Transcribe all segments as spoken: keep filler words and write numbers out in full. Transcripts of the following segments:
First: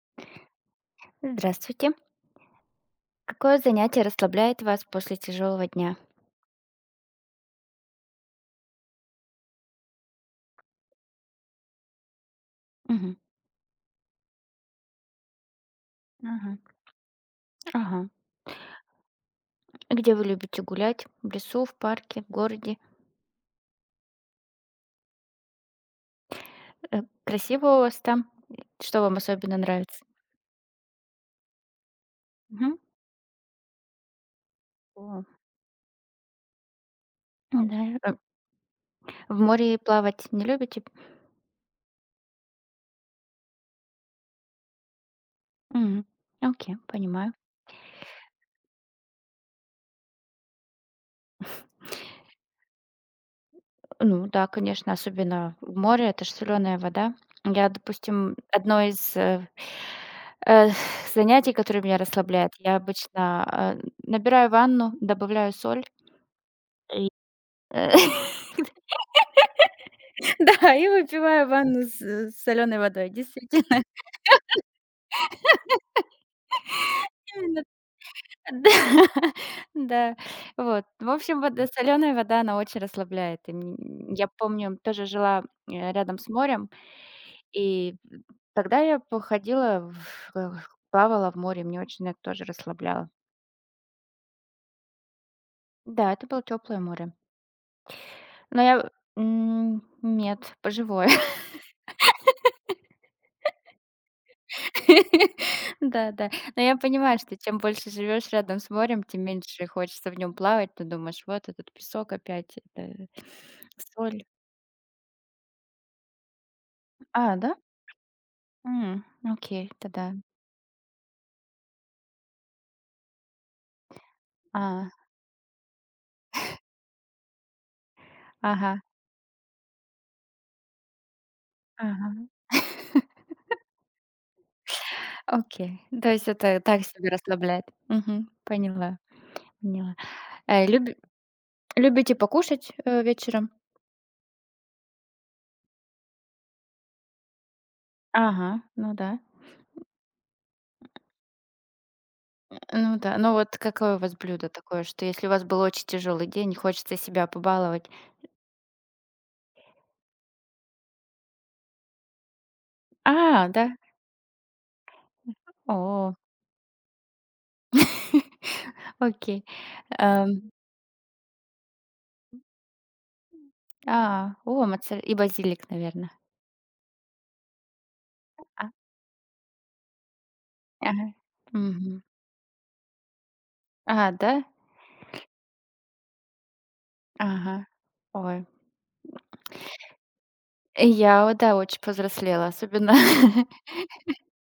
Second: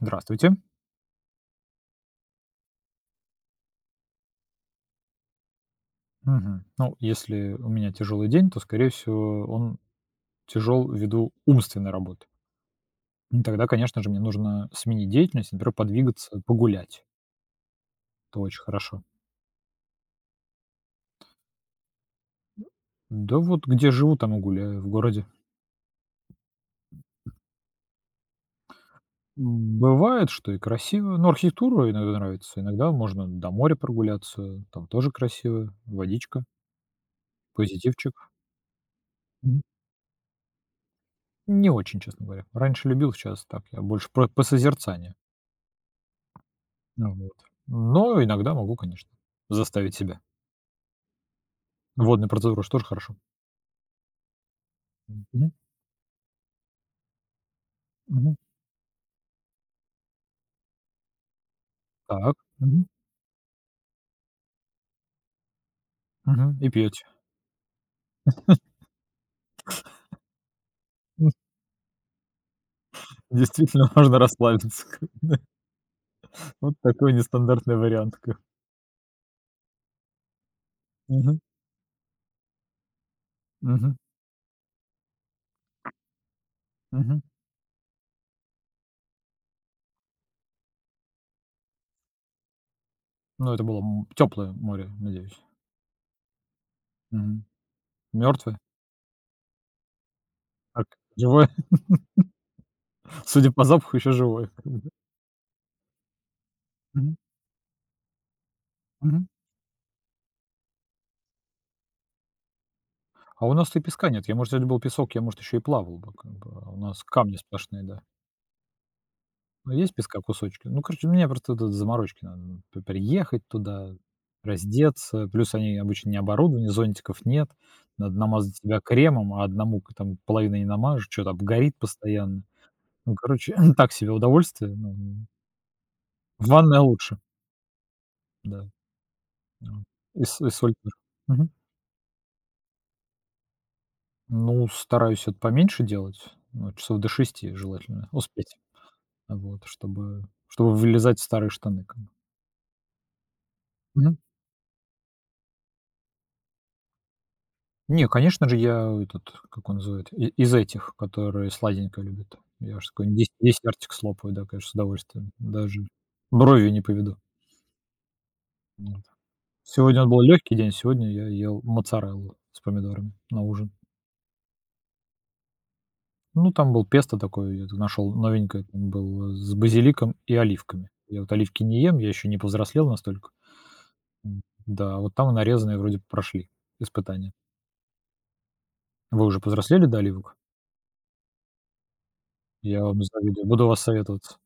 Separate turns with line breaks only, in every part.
Здравствуйте.
Здравствуйте. Какое занятие расслабляет вас после тяжелого дня?
Мгм. Ну, если у меня тяжелый день, то, скорее всего, он тяжел ввиду умственной работы.
Мгм.
Ну, тогда, конечно же, мне нужно сменить деятельность, например, подвигаться,
Мгм.
погулять.
Ага.
Это очень хорошо.
Где вы любите гулять? В лесу, в парке, в городе?
Да вот где живу, там и гуляю в городе.
Э, красиво у вас там? Что вам особенно
М,
нравится?
Бывает, что и красиво. Ну, архитектура иногда нравится.
Мгм.
Иногда можно до моря прогуляться. Там тоже
О,
красиво. Водичка,
да. Э,
позитивчик.
В
М,
море плавать не любите?
Не очень, честно говоря. Раньше любил, сейчас так. Я больше про- по созерцанию.
Мгм. Окей,
Ну
понимаю.
вот. Но иногда могу, конечно, заставить себя. Водные процедуры ж тоже хорошо.
Ну да, конечно,
Мгм,
особенно в море, это же соленая вода. Я, допустим,
мгм.
одно из э, э, занятий, которое меня
Так.
расслабляет, я
Мгм,
обычно э, набираю ванну, добавляю соль.
мгм. И пьете.
И э Да, и
М,
выпиваю ванну с соленой водой, действительно.
действительно, можно расслабиться. Как бы вот такой
Именно так.
нестандартный вариант, как
Да, да. Вот. В
Мгм,
общем, вода соленая вода, она очень расслабляет. И
мгм,
м я помню, тоже жила, э, рядом с морем,
мгм.
и тогда я походила в эх, плавала в море, мне очень это тоже расслабляло.
Ну, это было, теплое море, надеюсь.
Да, это было теплое море.
Мертвое? Мёртвое?
Но я, м, нет, по
Живое? Судя по запаху, еще живое. Как бы.
Да, да. Но я
Мгм,
понимаю, что чем больше живешь рядом с морем, тем
мгм.
меньше хочется в нем плавать. Ты думаешь, вот этот песок опять, это
А у нас-то и песка
соль.
нет. Я, может, если бы был песок, я, может, еще и плавал бы, как бы, а у нас
А,
камни
да?
сплошные, да.
М, окей,
Ну, есть
тогда.
песка кусочки? Ну, короче, мне просто тут заморочки надо. П приехать туда,
А,
раздеться. Плюс они обычно не оборудованы, зонтиков нет. Надо намазать
ага,
себя кремом, а одному к там половина не намажешь, что то обгорит
ага.
постоянно. Ну, короче, так себе удовольствие. Ну,
Окей. То есть это
ванная
так себе
лучше,
расслабляет. Мгм,
да.
поняла,
Вот.
поняла.
И с и
Э,
соль
люби
тоже. Мгм.
любите покушать, э, вечером?
Ну, стараюсь это поменьше делать. Ну, часов до шести желательно
Ага,
успеть.
ну да.
Вот, чтобы чтобы вылезать в старые штаны как бы.
Ну да. Ну вот какое у вас блюдо такое, что если у вас был очень тяжелый день, хочется себя побаловать?
Не, конечно же, я этот, как он называет, и из этих, которые сладенькое любят. Я ж такой десять
А, да?
десертик слопаю, да, конечно, с удовольствием. Даже
О.
бровью не поведу. Вот.
Окей.
Сегодня был
Ам,
легкий день, сегодня я ел моцареллу с помидорами на ужин.
а, о, моцарелла и базилик, наверное.
Ну, там был песто такое, я нашел новенькое, там было с базиликом и оливками.
Ага.
Я вот оливки не ем,
Мгм.
я еще не повзрослел настолько.
А, да?
М, да, вот там нарезанные вроде прошли испытания.
Ага. Ой,
Вы уже повзрослели до оливок?
я вот, да, очень повзрослела,
Я
особенно
вам завидую, буду у вас советоваться.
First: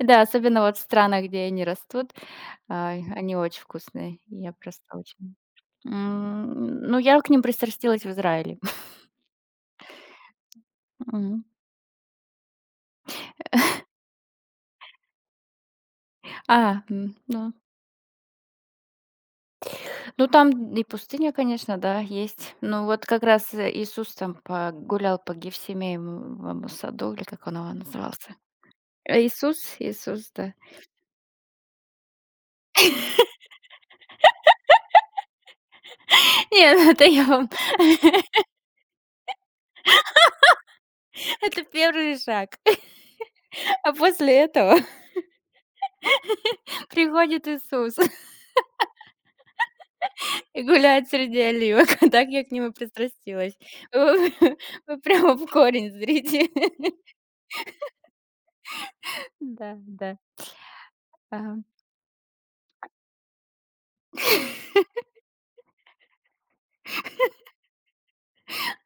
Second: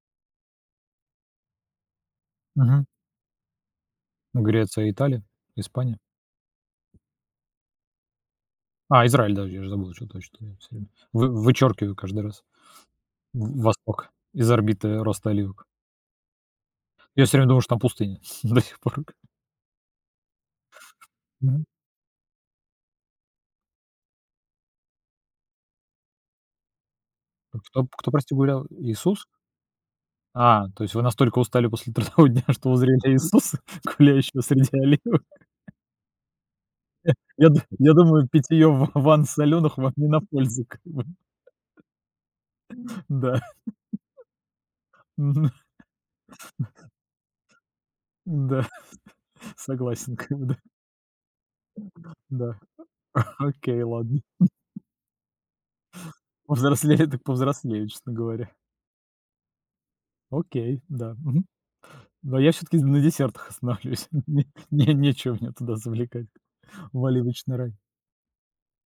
да, особенно вот в странах, где они растут,
Мгм.
а, они очень вкусные. Я просто
Греция, Италия,
очень,
Испания.
м, ну, я к ним пристрастилась в Израиле.
А, Израиль, да, я же забыл, что точно я всё время вы
Мгм.
вычеркиваю каждый раз в восток из орбиты роста оливок.
А, м,
Я все
ну
время думал, что там пустыня до сих пор.
Ну, там и пустыня,
Мгм.
конечно, да, есть. Ну, вот как раз, э, Иисус там погулял по Гефсимеевому саду, или как он его
Кто кто, прости,
назывался.
гулял?
Э,
Иисус?
Иисус, Иисус, да.
А, то есть вы настолько устали после трудового дня, что узрели Иисуса, гуляющего среди оливок?
Нет, это я вам
Я ду я думаю, питье в ванн соленых вам не на пользу, как бы.
это первый шаг.
Да,
А после этого
мгм,
приходит Иисус
да, согласен, как бы, да.
и гуляет среди оливок. Так я к
Да,
нему пристрастилась.
окей, ладно.
Вы прямо в корень зрите.
Повзрослели, так повзрослею, честно говоря.
Да, да.
Окей, да. Мгм.
Ага.
Но я все таки на десертах останавливаюсь. Не не нечего меня туда завлекать, в оливочный рай.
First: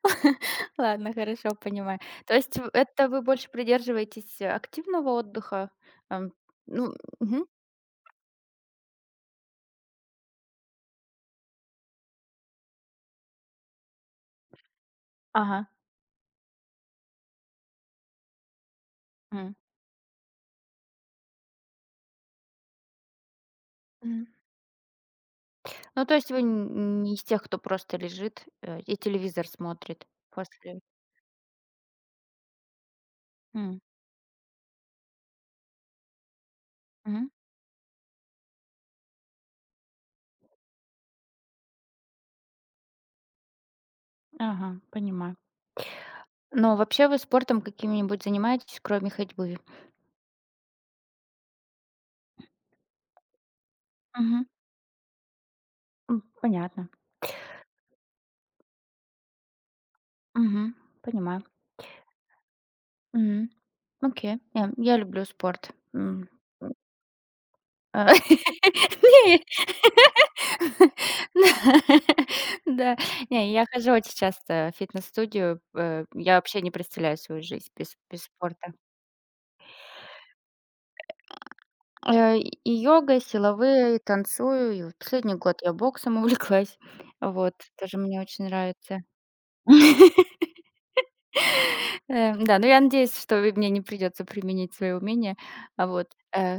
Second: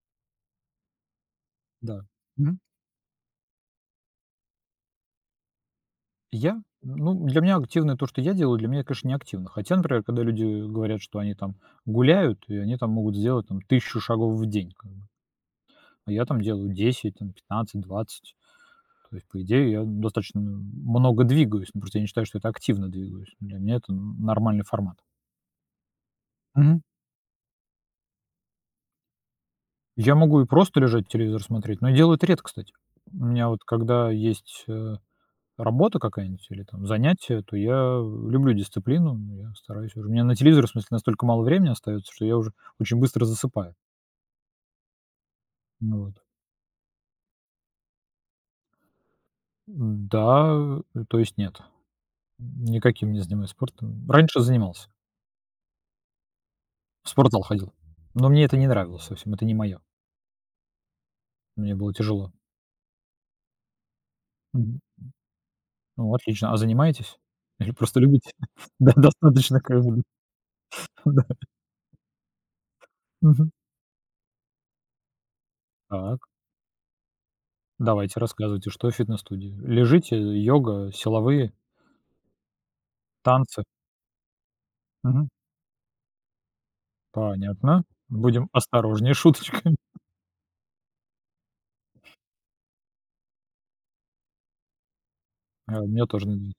Ладно, хорошо, понимаю.
Да.
То есть
Мгм.
в это вы больше придерживаетесь э, активного отдыха? Ам,
Я?
ну,
Ну, для
мгм.
меня активное то, что я делаю, для меня конечно, не активно. Хотя, например, когда люди говорят, что они там гуляют, и они там могут сделать там тысячу шагов в день, как бы.
Ага.
А я там делаю десять, там пятнадцать, двадцать. То есть, по
М.
идее, я достаточно много двигаюсь, но просто я не считаю, что это активно двигаюсь. Для меня это
Мгм.
нормальный формат.
Ну, то есть вы
Мгм.
н не из тех, кто просто лежит, э, и телевизор смотрит
Я могу и
после?
просто лежать, телевизор смотреть, но я делаю это редко, кстати. У меня вот
М.
когда есть, э, работа какая-нибудь или там
Мгм.
занятие, то я люблю дисциплину, я стараюсь уже. У меня на телевизор, в смысле, настолько мало времени остается, что я уже очень быстро засыпаю.
Ага, понимаю.
Ну вот.
Но вообще вы спортом каким-нибудь занимаетесь, кроме ходьбы?
Да, э, то есть нет, никаким не занимаюсь спортом. Раньше
Мгм.
занимался,
М, понятно.
в спортзал ходил, но мне это не нравилось совсем, это не мое,
Мгм. Понимаю.
мне было тяжело.
Мгм. Окей. Я
Мгм.
я люблю спорт.
Ну,
М.
отлично. А занимаетесь? Или просто
А,
любите? Да,
не.
достаточно как бы, да.
Да.
Мгм.
Не, я хожу очень часто в фитнес-студию. Э,
Так.
я вообще не представляю свою жизнь без
Давайте,
без
рассказывайте,
спорта.
что в фитнес-студии? Лежите, йога, силовые,
Э, и и йога, и
танцы?
силовые, и танцую. И вот
Мгм.
последний год я боксом увлеклась. Вот,
Понятно.
тоже мне очень
Будем
нравится.
осторожнее с шуточками.
Э, да, ну я надеюсь, что и мне не придется применить свои умения.
А,
А
у меня
вот,
тоже, надеюсь.
э,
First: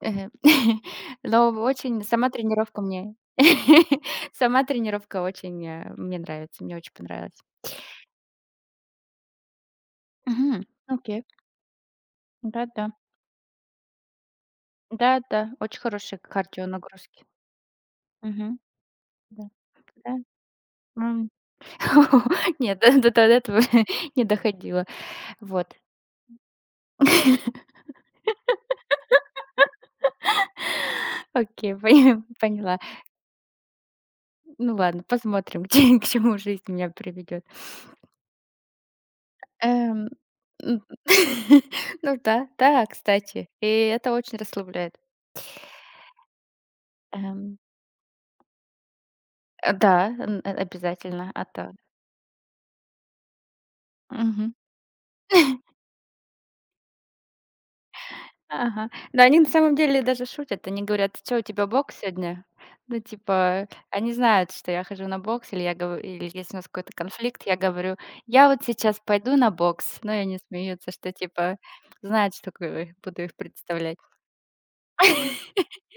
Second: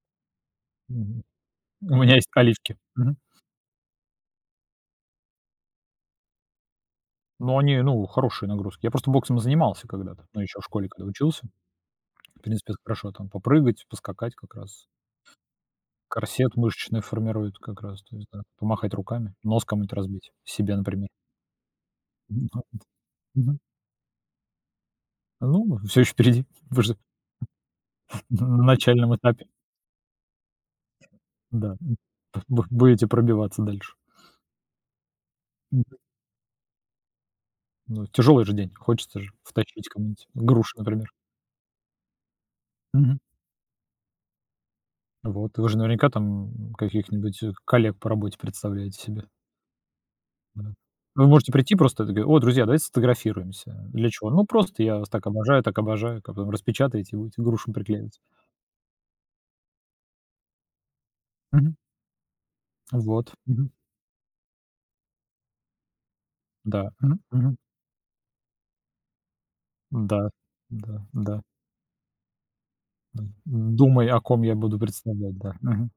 мгм.
Мгм.
Но
У
очень
меня есть
сама
оливки.
тренировка мне
Мгм.
сама тренировка очень, э, мне нравится, мне очень понравилась.
Но они, ну, хорошие нагрузки. Я просто боксом занимался когда-то, ну, еще в
Мгм.
школе, когда
Окей.
учился. В принципе, это
Да-да.
хорошо там попрыгать, поскакать как раз.
Да-да, очень хорошие
Корсет мышечный
кардионагрузки.
формирует как раз, то есть, да,
Мгм.
помахать руками,
Да.
нос кому-нибудь
Да.
разбить, себе, например.
М.
Мгм.
Нет, до до до этого
Мгм.
не доходило. Вот.
Ну, все еще впереди. Вы же на начальном этапе.
Окей,
Да.
поня
Б
поняла.
будете пробиваться дальше.
Ну ладно, посмотрим,
Мгм.
к чему жизнь меня приведет.
Ну, тяжелый же день, хочется же втащить
Эм,
кому-нибудь
м,
груши, например.
ну да, да,
Мгм.
кстати, и это очень расслабляет.
Вот, вы же наверняка там каких-нибудь, э,
Эм,
коллег по работе представляете себе,
э, да, н э,
да. Вы
обязательно, а
можете
то.
прийти просто и такие: "О, друзья, давайте сфотографируемся". Для чего? Ну,
Мгм.
просто я вас так обожаю, так обожаю, как потом распечатаете и будете грушу приклеивать.
Ага. Да, они на самом деле даже шутят. Они говорят: что у тебя
Мгм.
бокс сегодня?" Ну,
Вот.
типа,
Мгм.
они знают, что я хожу на бокс, или я гов или если у нас
Да.
какой-то
Мгм.
конфликт, я
Мгм.
говорю: "Я вот сейчас пойду на бокс". Но и
Да.
они смеются,
Да.
что
Да.
типа знают, что к э, буду
Да.
их представлять.
Думай, о ком я буду представлять, да. Мгм.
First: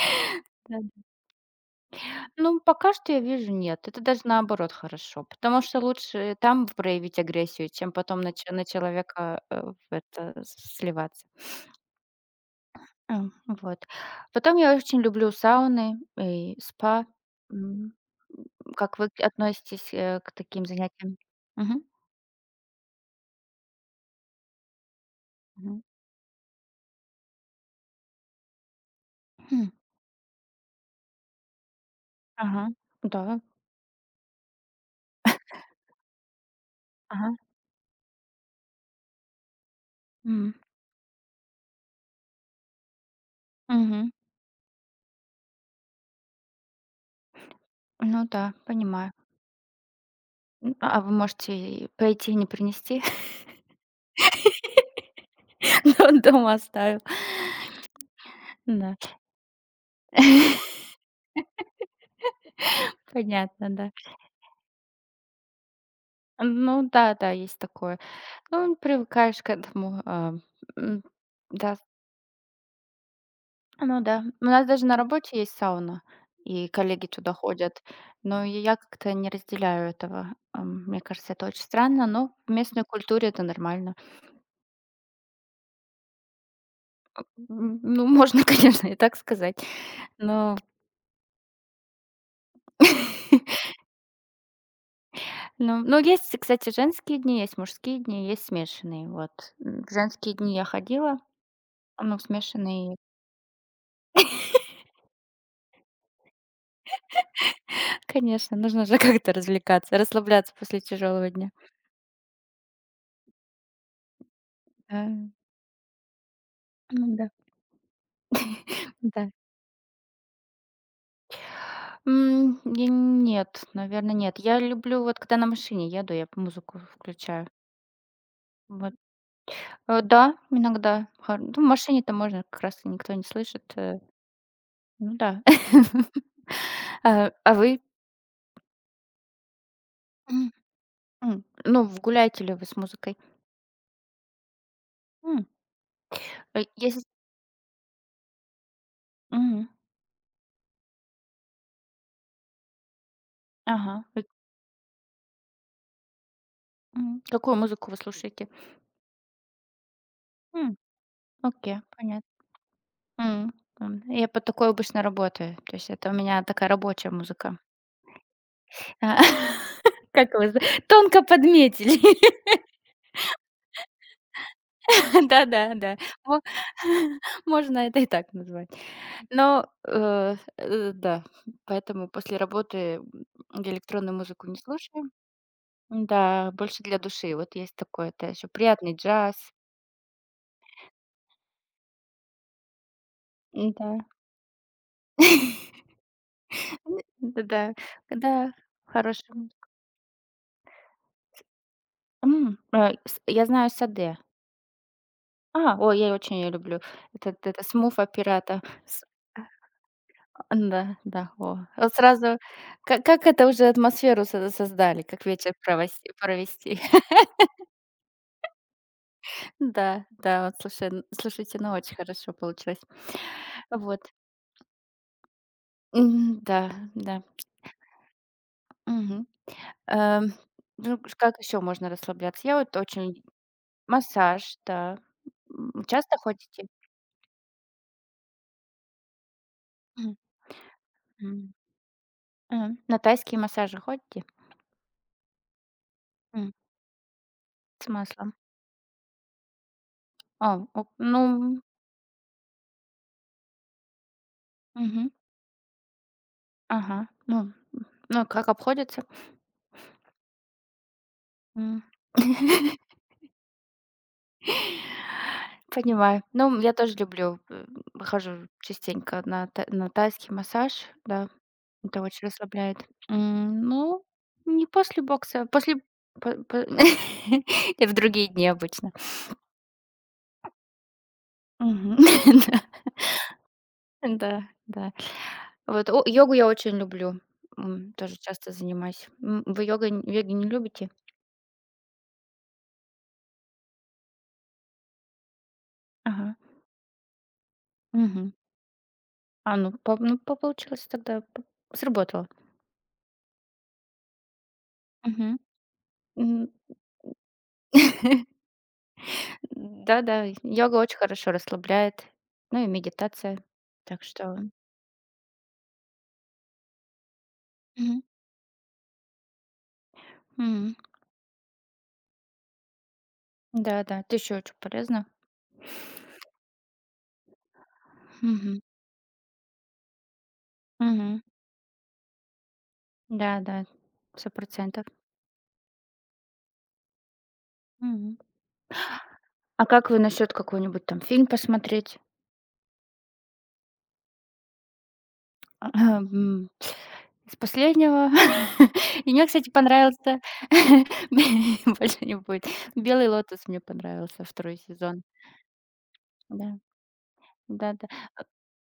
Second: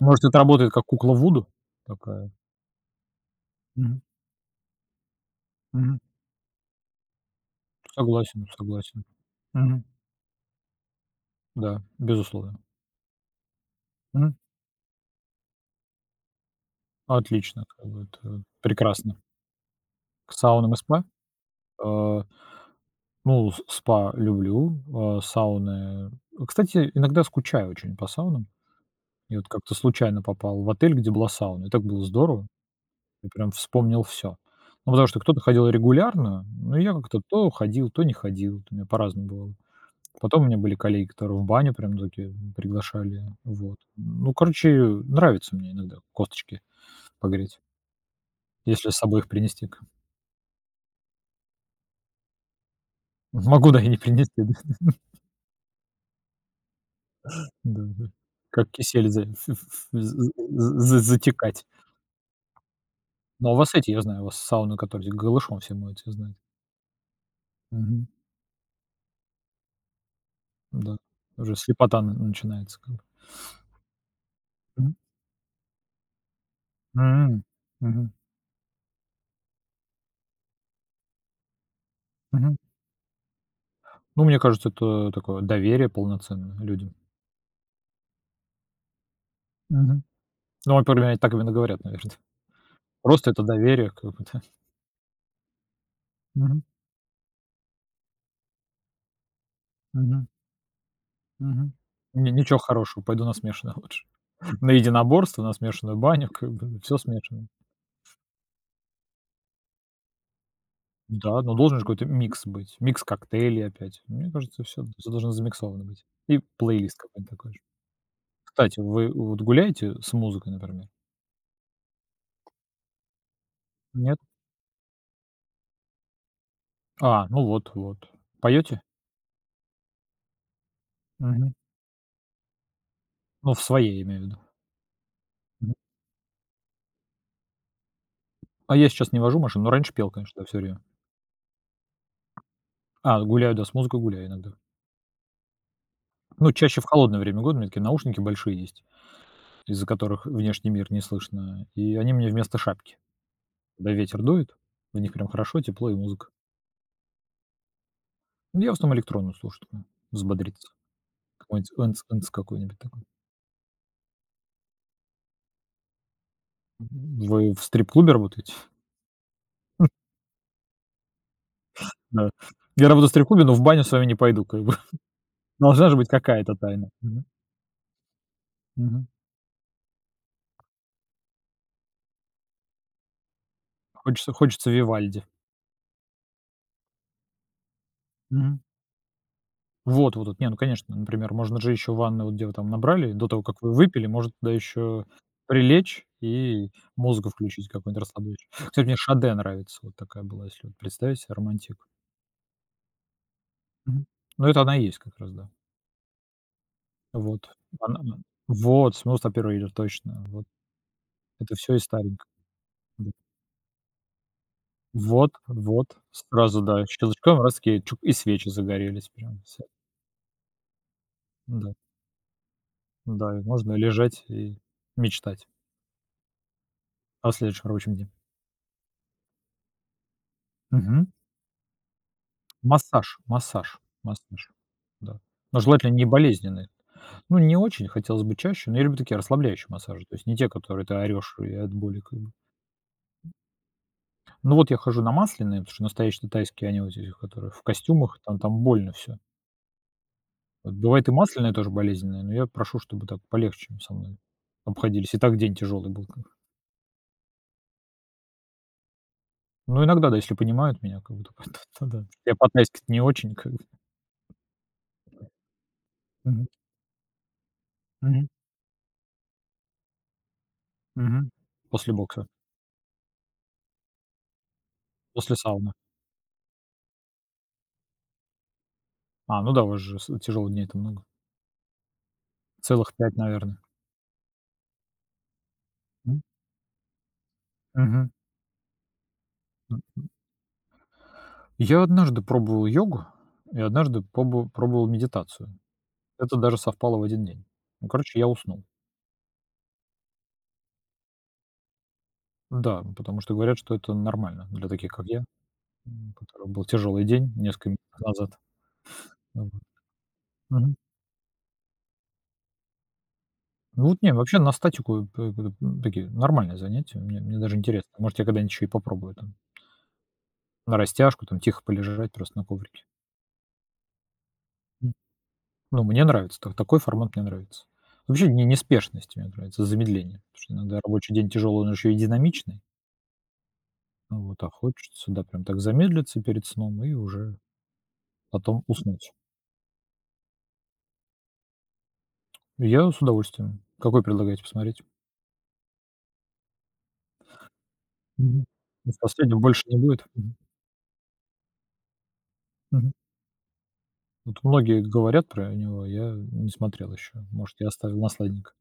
Может, это работает как
Да.
кукла Вуду такая.
Ну, пока что я вижу, нет. Это
Мгм.
даже наоборот хорошо, потому что
Мгм.
лучше там проявить агрессию, чем потом на,
Согласен,
че- на
согласен.
человека э,
Мгм.
в это с- сливаться.
Да, безусловно.
А, Вот.
Мгм.
Потом я очень люблю сауны и спа.
Отлично, как
М,
бы это
Как вы
прекрасно.
относитесь э, к
К
таким
саунам и спа?
занятиям? Мгм.
Э, ну, с спа люблю, э,
Мгм.
сауны Кстати, иногда скучаю очень по саунам. И вот
Хм.
как-то случайно попал в отель, где была сауна, и так было здорово.
Ага.
Я
Да.
прям вспомнил все. Ну, потому что кто-то ходил регулярно, но я как-то
Ага.
то ходил, то не ходил. Вот у меня по-разному бывало. Потом у
М.
меня были коллеги, которые в баню прям таки приглашали, вот.
Мгм.
Ну, короче, нравится мне иногда косточки погреть,
Ну да,
если с
понимаю.
собой их принести. К
М, А вы можете и пойти и не принести,
Могу, да, и не принести,
но он дома оставил.
да, да Как
Да,
кисель за ф ф з з з затекать. Ну, а у
понятно,
вас
да.
эти, я знаю, у вас сауны, которые голышом все моются, я знаю.
Ну да-да, есть такое.
Мгм.
Ну, привыкаешь к этому, а,
Да.
м.
Уже
Да,
слепота на начинается как бы.
ну да. У нас даже
Мгм.
на работе есть сауна, и коллеги туда
М.
ходят.
Мгм.
Но и я как-то не разделяю этого. Ам, мне кажется, это очень странно, но в
Мгм.
местной культуре это нормально.
Ну, мне кажется, это такое доверие полноценное людям.
М, ну, можно, конечно, и так сказать,
Мгм.
но
Ну, вот, по крайней мере, так именно говорят, наверное. Просто это доверие какое-то.
но но есть,
Мгм,
кстати, женские дни, есть мужские дни, есть смешанные, вот. М, в
мгм,
женские дни я ходила,
мгм.
ну,
Ни ничего
смешанные
хорошего, пойду на смешанное лучше. На единоборство, на смешанную баню, как бы всё смешано.
Конечно, нужно же как-то развлекаться, расслабляться после тяжелого
Да,
дня.
но должен же какой-то микс быть, микс коктейлей опять. Мне кажется, все
Да,
всё должно замиксовано быть. И плейлист
ну да.
какой-нибудь такой же. Кстати, вы
Да.
вот гуляете с музыкой, например?
М, я нет, наверное,
Нет?
нет. Я люблю, вот когда на машине еду, я музыку
А, ну
включаю.
вот, вот. Поёте?
Вот. Э, да, иногда. Хор ну,
Мгм.
в машине-то можно, как раз никто не
Ну, в
слышит.
своей,
Э,
я имею в виду.
ну да.
Мгм.
А, а вы,
А я сейчас не вожу машину, но раньше пел, конечно, да,
м,
всё время.
м, ну, в гуляете ли вы с
А,
музыкой?
гуляю, да, с музыкой гуляю иногда.
М,
Ну,
э,
чаще в
Если.
холодное время года, у меня такие наушники большие есть.
Мгм.
Из-за которых внешний мир не слышно, и они мне вместо шапки. Когда
Ага.
ветер
Э,
дует, в них прям хорошо, тепло и музыка.
м. Какую музыку вы слушаете?
Ну, я в основном электронную слушаю, чтобы взбодриться.
М,
Какой-нибудь
окей,
энц,
понятно.
энц какой-нибудь такой.
М, м. Я под такое обычно работаю. То есть это у меня такая рабочая
Вы
музыка.
в стрип-клубе работаете?
А, Как вы за- тонко подметили.
Да. Я работаю в стрип-клубе, но в баню с вами не пойду как бы. Должна же
Да-да-да.
быть
Мо-
какая-то тайна. Мгм.
Можно это и так назвать.
Мгм.
Но э, э, да, поэтому после работы м, я электронную
Хочется
музыку не
хочется
слушаю.
"Вивальди".
Да, больше для души. Вот есть такое. Это еще
Мгм.
приятный джаз.
Вот, вот, вот. Не, ну, конечно, например, можно же еще ванны, вот где вы там набрали, до того, как вы
Да.
выпили, может, туда еще прилечь и музыку включить
Да-да.
какую-нибудь
Да,
расслабляющую.
да,
Кстати, мне
хороший.
"Шаде"
м.
нравится, вот такая была, если вот представить себе романтик.
э, с- Я знаю
Мгм.
Саде.
Ну, это она и есть как раз, да.
А, ой, я очень её люблю. Этот
Вот.
это смуф
Она она
Operato".
Вот,
С
"Smooth Operator", точно. Вот.
да да,
Это
о.
все из
Вот
старенького.
сразу как
Да.
как это уже атмосферу со создали, как
Вот,
вечер
вот.
провоси
Сразу,
провести.
да, щелчком раз таки чук и свечи загорелись прям все.
Да, да, вот слушай, н слушайте, ну
Да,
очень хорошо получилось.
да, и можно
Вот.
лежать и мечтать
Мгм, да, да.
о следующем рабочем дне.
Мгм. Эм, ну
Мгм.
ш как еще можно расслабляться? Я вот
Массаж
очень
массаж массаж,
массаж, да.
да. Но
М,
желательно не
часто ходите?
болезненный. Ну, не очень, хотелось бы чаще, но я люблю такие расслабляющие массажи, то
М,
есть не те, которые ты орешь
м.
и от боли как бы.
А, на тайские массажи ходите?
Ну, вот я хожу на масляные, потому что настоящие
М,
тайские, они вот эти, которые в
с
костюмах,
маслом.
там там больно все.
А,
Вот
о
бывает и
ну,
масляные тоже болезненные, но я прошу, чтобы так полегче со мной
мгм.
обходились. И так день тяжелый был как бы.
Ага. Ну ну, как обходится?
Ну, иногда, да, если понимают меня, как бы
М.
то да. Я по тайски не очень как бы.
Понимаю.
Мгм,
Ну, я тоже люблю, э,
мгм,
хожу частенько на та на тайский массаж, да.
мгм. После
Это очень
бокса,
расслабляет. М, ну, не после
после
бокса,
сауны.
после по по в другие дни обычно.
А, ну да, у вас же с тяжёлых дней-то много.
Мгм.
Целых пять, наверное.
Да, да, да. Вот о
М,
йогу я очень люблю, м,
мгм.
тоже часто занимаюсь. М, вы
М.
йогой йоги не любите?
Я однажды пробовал йогу и однажды пробу пробовал медитацию.
Ага.
Это даже совпало в один день. Ну, короче, я
Мгм.
уснул.
А, ну, по ну, по получилось тогда, п сработало.
Да, потому что говорят, что это нормально для таких, как я,
Мгм.
м, у
М,
которого был тяжелый день несколько месяцев назад. Вот.
да-да,
Мгм.
йога очень хорошо расслабляет, ну и медитация.
Ну вот
Так
не,
что
вообще на статику п п м, такие нормальные занятия. Мне мне даже интересно.
мгм,
Может, я когда-нибудь ещё и попробую там
мгм.
на растяжку, там тихо полежать просто на коврике.
Да-да, это еще очень полезно.
Ну, мне нравится, та такой формат мне нравится. Вообще не
Мгм,
неспешность мне нравится, а замедление, потому что иногда рабочий
мгм.
день тяжелый, он еще и динамичный.
Да-да,
Ну вот, а
сто процентов.
хочется, да, прям так замедлиться перед сном и уже
Мгм.
потом уснуть.
А как вы насчет какой-нибудь там фильм посмотреть?
Я с удовольствием. Какой предлагаете посмотреть?
А, М, из последнего
Мгм. Из
и мне,
последнего
кстати,
больше не будет?
понравился
Мгм.
больше не будет.
Мгм.
"Белый лотос" мне понравился,
Вот
второй
многие
сезон.
говорят про него, а я не
Да.
смотрел еще. Может, я
Да-да.
оставил наследника.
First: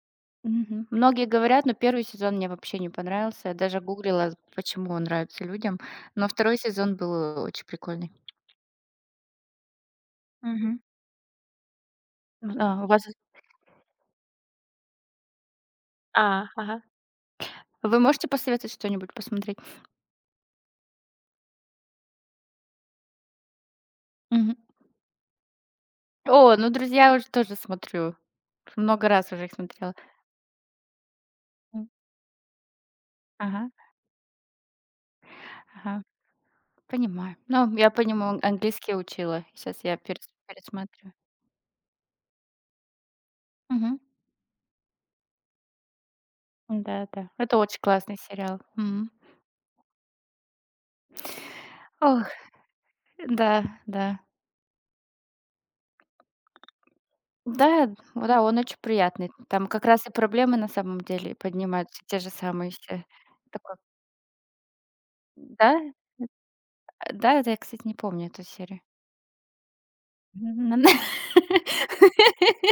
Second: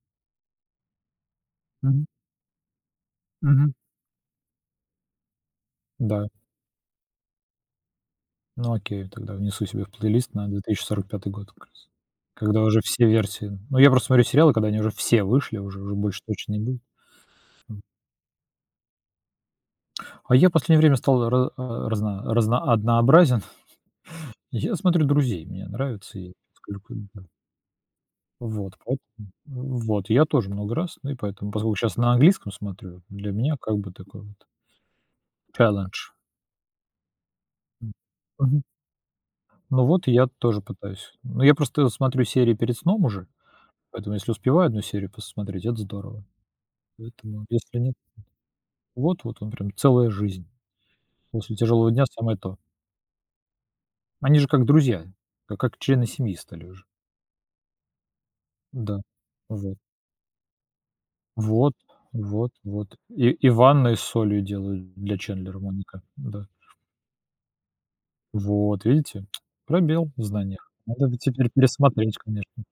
Мгм. Многие говорят, но первый
Мгм.
сезон мне вообще не понравился. Я
Мгм.
даже гуглила, почему он нравится людям. Но
Да.
второй сезон был очень прикольный.
Ну, окей, тогда внесу себе в плейлист на
Мгм.
две тысячи сорок пятый год как раз. Когда уже
Да, у вас.
все версии. Ну, я просто смотрю сериалы, когда они уже все вышли, уже уже больше
А,
точно не
ага.
будет.
Вы можете посоветовать что-нибудь посмотреть?
А я в последнее время стал ра а, разно разно однообразен.
Мгм.
Я смотрю "Друзей", мне нравится, и
О, ну
сколько-
"Друзья"
да.
уже тоже смотрю.
Вот,
Много раз
поэтому
уже их смотрела.
Вот, я тоже много раз, ну и поэтому, поскольку
М.
сейчас на английском смотрю, для меня
Ага,
как бы такой вот челлендж.
ага, понимаю. Ну, я
М.
понимаю,
Мгм.
английский учила. Сейчас
Ну
я
вот, и я
перес
тоже пытаюсь.
пересматриваю.
Ну, я просто смотрю серии перед сном уже,
Мгм.
поэтому если успеваю одну серию посмотреть, это здорово.
Да, да.
Поэтому,
Это очень
если нет
классный сериал. Мгм.
вот вот он прям целая жизнь. После тяжелого дня
Ох,
самое то.
да, да.
Они же как друзья, как как члены семьи стали уже.
Да, да, он очень
Да.
приятный. Там
Вот.
как раз и проблемы на самом деле
Вот,
поднимаются те же
вот,
самые
вот.
все.
И и
Такой,
ванны с солью делают для Чендлера
да?
Моника. Да.
Да, это я, кстати, не помню эту серию.
Вот, видите? Пробел в знаниях.
Н
Надо бы теперь пересмотреть, конечно.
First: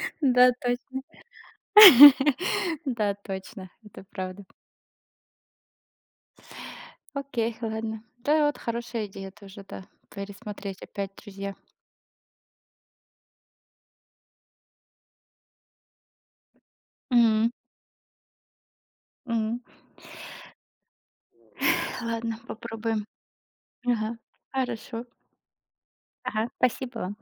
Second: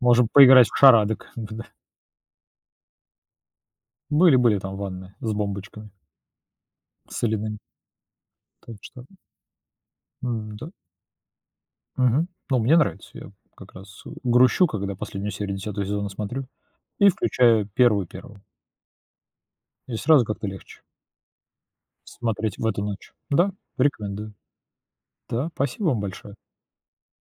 Можем
Да,
поиграть в
точно.
шарадок. Да.
Да, точно, это
Были
правда.
были там ванны с бомбочками
Окей,
соляными.
ладно. Да, вот
Так
хорошая
что,
идея тоже, да,
м-да.
пересмотреть опять "Друзья".
Мгм. Ну, мне нравится. Я как раз грущу, когда последнюю серию десятого сезона смотрю. И
М,
включаю первую-первую.
м.
И сразу как-то легче
Ладно,
смотреть в эту
попробуем.
ночь. Да,
Ага,
рекомендую.
хорошо.
Да, спасибо вам большое.
Ага, спасибо вам.